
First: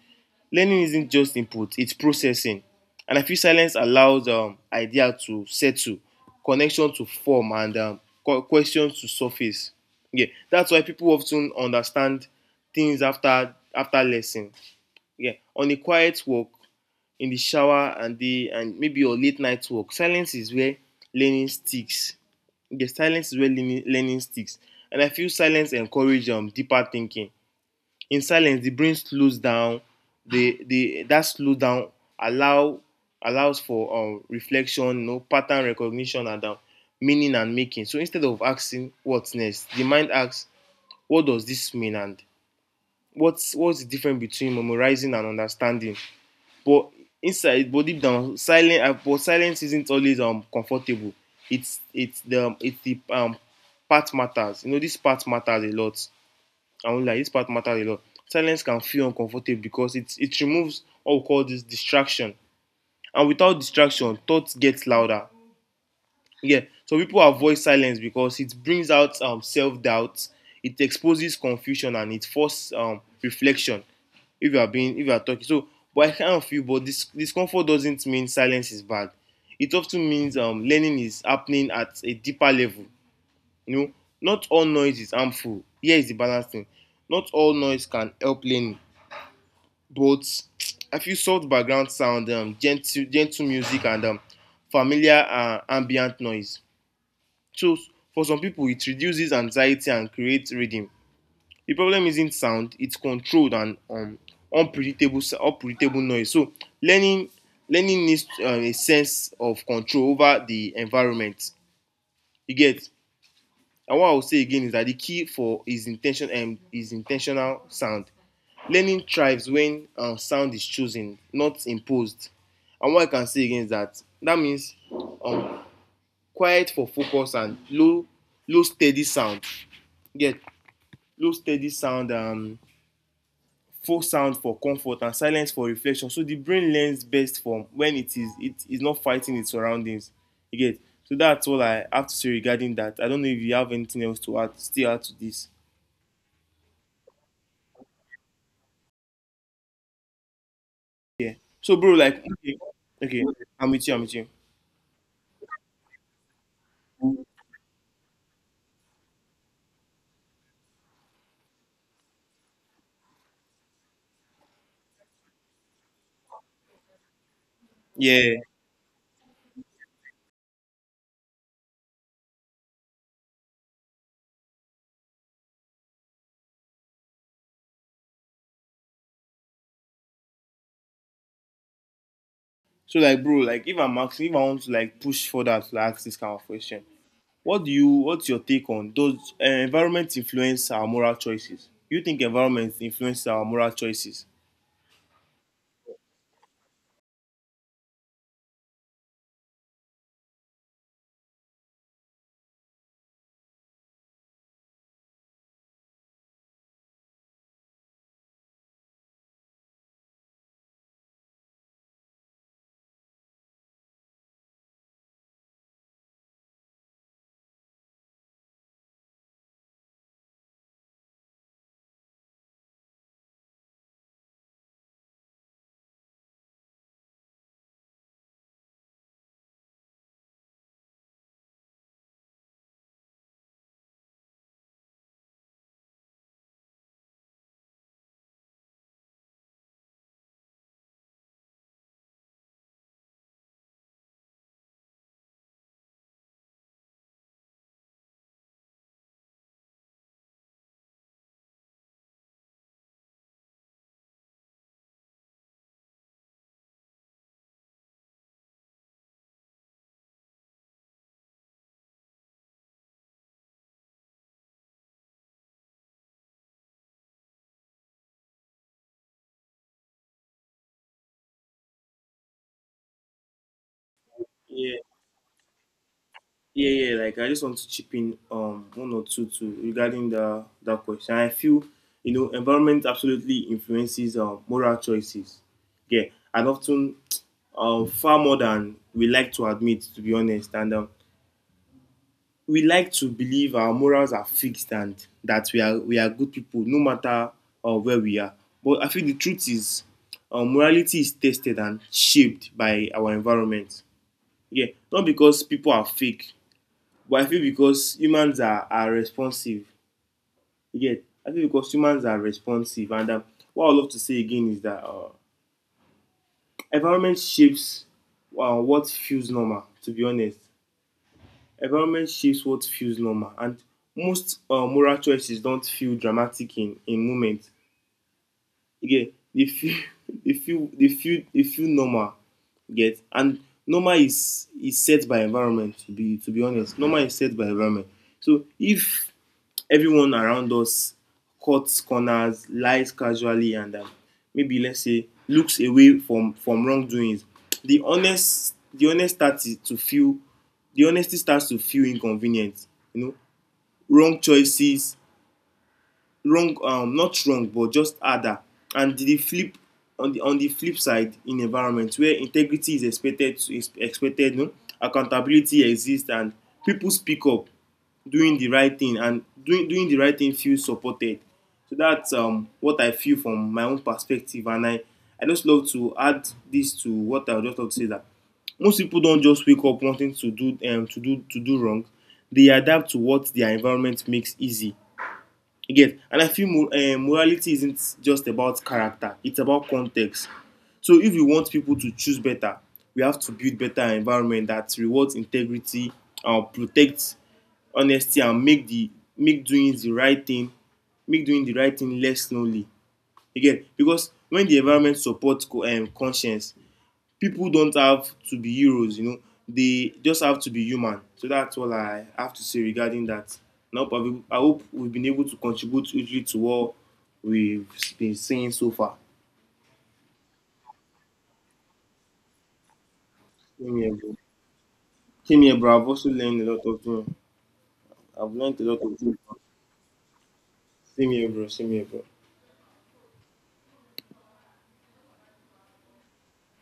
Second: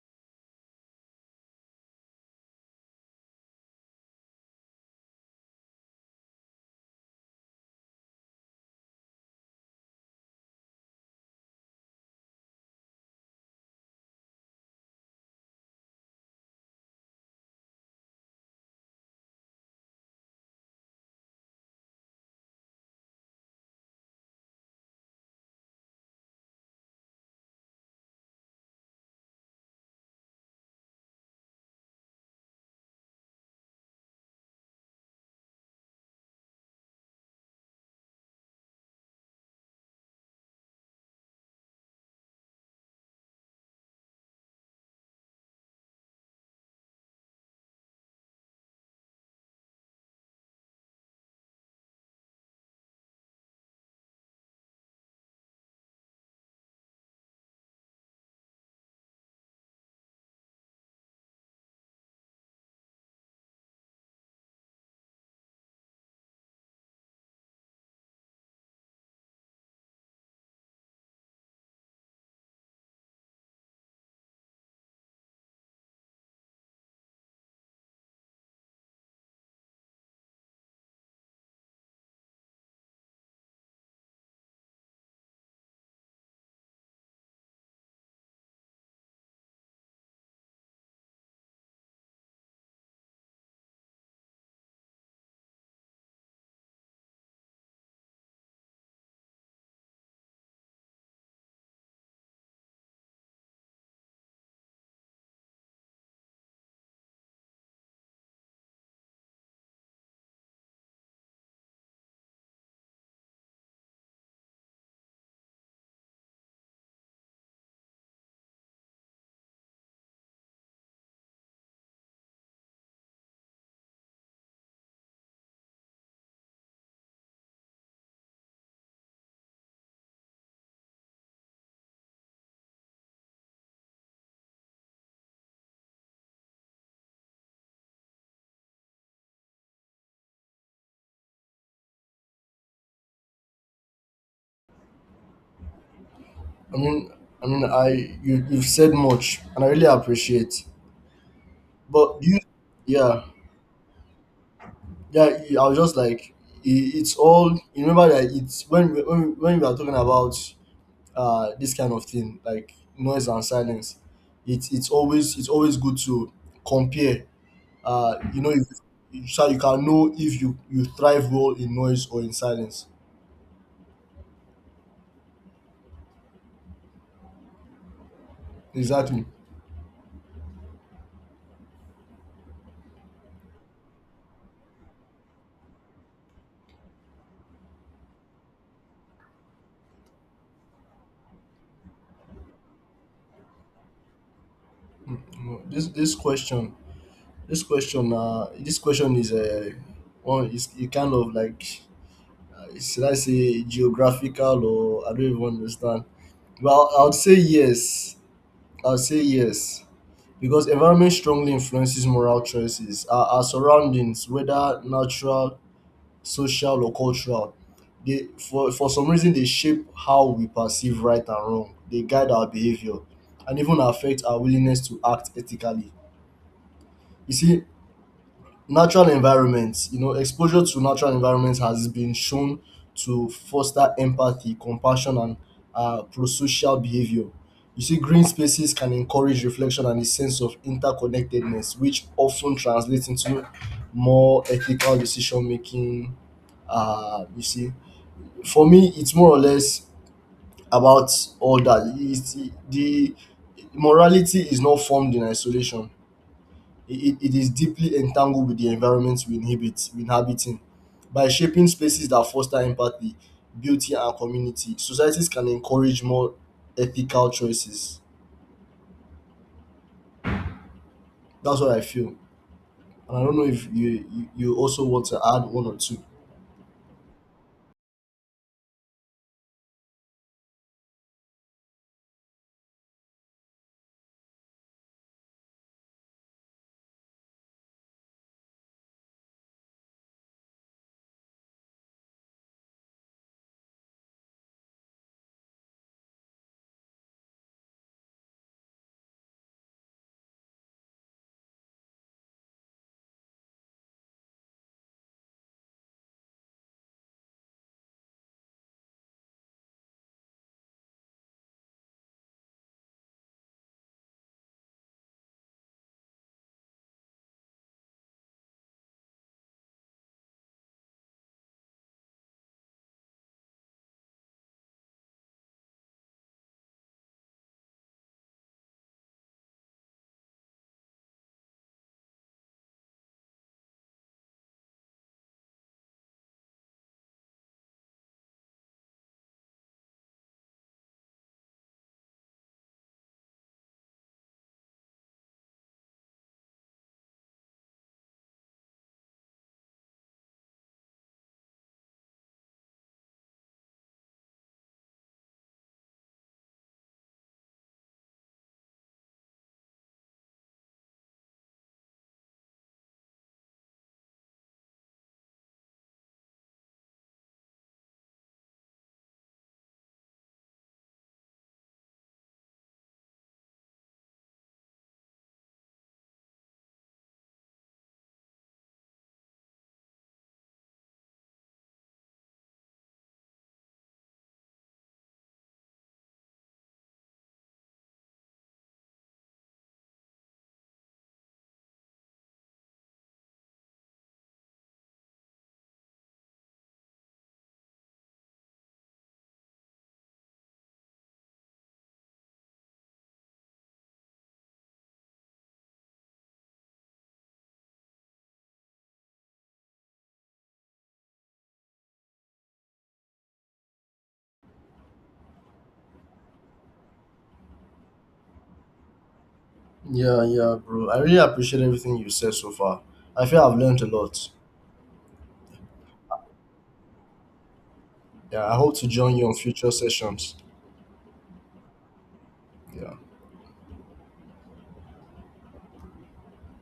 Speaker 2: Learning isn't just input, it's processing. And I feel silence allows idea to settle, connection to form, and questions to surface. Yeah, that's why people often understand things after after lesson, yeah, on a quiet walk, in the shower and the and maybe your late night walk. Silence is where learning sticks. The silence is where learning sticks. And I feel silence encourages deeper thinking. In silence the brain slows down. The That slow down allow allows for reflection, you know, pattern recognition, and meaning and making. So instead of asking what's next, the mind asks what does this mean, and what's the difference between memorizing and understanding? But inside but deep down silence but silence isn't always comfortable. It's the part matters, you know, this part matters a lot. I only like this part matters a lot. Silence can feel uncomfortable because it removes what we call this distraction. And without distraction, thoughts get louder. Yeah, so people avoid silence because it brings out self doubt, it exposes confusion, and it forces reflection. If you are being, if you are talking, so but I kind of feel, but this discomfort doesn't mean silence is bad. It often means learning is happening at a deeper level, you know. Not all noise is harmful, here is the balance thing. Not all noise can help learning, but I feel soft background sound, gentle music, and familiar ambient noise. So for some people it reduces anxiety and creates rhythm. The problem isn't sound, it's controlled and unpredictable noise. So learning learning needs a sense of control over the environment. You get? And what I will say again is that the key for is intention and is intentional sound. Learning thrives when sound is chosen, not imposed. And what I can say again is that that means um, quiet for focus, and low steady sound. Get, yeah, low steady sound, full sound for comfort, and silence for reflection. So the brain learns best from when it is not fighting its surroundings. You get. So that's all I have to say regarding that. I don't know if you have anything else to add, still add to this.
Speaker 1: mean, I you've said much, and I really appreciate.
Speaker 2: Yeah. So, bro,
Speaker 1: But
Speaker 2: like,
Speaker 1: do you,
Speaker 2: okay,
Speaker 1: yeah.
Speaker 2: okay, I'm with you, I'm with you.
Speaker 1: Yeah, I was just like, I it's all. You remember that it's when we are talking about this kind of thing like noise and silence. It's always, it's always good to compare.
Speaker 2: Yeah.
Speaker 1: You know, if, so you can know if you thrive well in noise or in silence. Exactly.
Speaker 2: So, like, bro, like, if I'm asking, if I want to, like, push further to like, ask this kind of question, what's your take on those environment influence our moral choices? You think environment influences our moral choices?
Speaker 1: Mm, mm. This this question this question is a one is a kind of like, should I say geographical, or I don't even understand. Well, I would say yes. I would say yes, because environment strongly influences moral choices. Our surroundings, whether natural, social, or cultural, they for some reason they shape how we perceive right and wrong. They guide our behavior and even affect our willingness to act ethically. You see, natural environments, you know, exposure to natural environments has been shown to foster empathy, compassion, and prosocial behavior. You see, green spaces can encourage reflection and a sense of interconnectedness, which often translates into more ethical decision making. You see, for me, it's more or less about all that. It's, the morality is not formed in isolation, it is deeply entangled with the environments we inhabit in. By shaping spaces that foster empathy, beauty, and community, societies can encourage more ethical choices. That's what I feel. And I don't know if you also want to add one or two.
Speaker 2: Yeah, yeah. Like I just want to chip in one or two to regarding the that question. I feel you know environment absolutely influences moral choices. Yeah, and often far more than we like to admit. To be honest, and we like to believe our morals are fixed, and that we are good people no matter where we are. But I feel the truth is morality is tested and shaped by our environment. Yeah, not because people are fake, but I feel because humans are responsive. Yeah, I feel because humans are responsive. And what I would love to say again is that environment shapes what feels normal, to be honest. Environment shapes what feels normal. And most moral choices don't feel dramatic in moments. You get dey feel *laughs* dey feel normal. Get. And normal is set by environment, to be honest, normal is set by environment. So if everyone around us cuts corners, lies casually, and maybe let's say looks away from wrongdoings, the honest starts to feel, the honesty starts to feel inconvenient, you know. Wrong choices, wrong not wrong but just harder. And the flip on the flip side, in environment where integrity is expected to is expected, no, accountability exists, and people speak up, doing the right thing feels supported. So that's what I feel from my own perspective, and I just love to add this to what I would just love to say that most people don't just wake up wanting to do wrong. They adapt to what their environment makes easy. You get? And I feel morality isn't just about character, it's about context. So if we want people to choose better, we have to build better environment that rewards integrity, protects honesty, and make doing the right thing, make doing the right thing less lonely. You get? Because when the environment supports conscience, people don't have to be heroes, you know. They just have to be human. So that's all I have to say regarding that. And I hope, I hope we've been able to contribute hugely to what we've been saying so far.
Speaker 1: Yeah, yeah, bro. I really appreciate everything you said so far. I feel I've
Speaker 2: Same
Speaker 1: learned a
Speaker 2: here, bro.
Speaker 1: lot.
Speaker 2: Same here, bro. I've also learned a lot of things. I've
Speaker 1: Yeah, I
Speaker 2: learned a
Speaker 1: hope
Speaker 2: lot
Speaker 1: to
Speaker 2: of
Speaker 1: join
Speaker 2: things.
Speaker 1: you on future sessions.
Speaker 2: Same here, bro. Same here, bro.
Speaker 1: Yeah.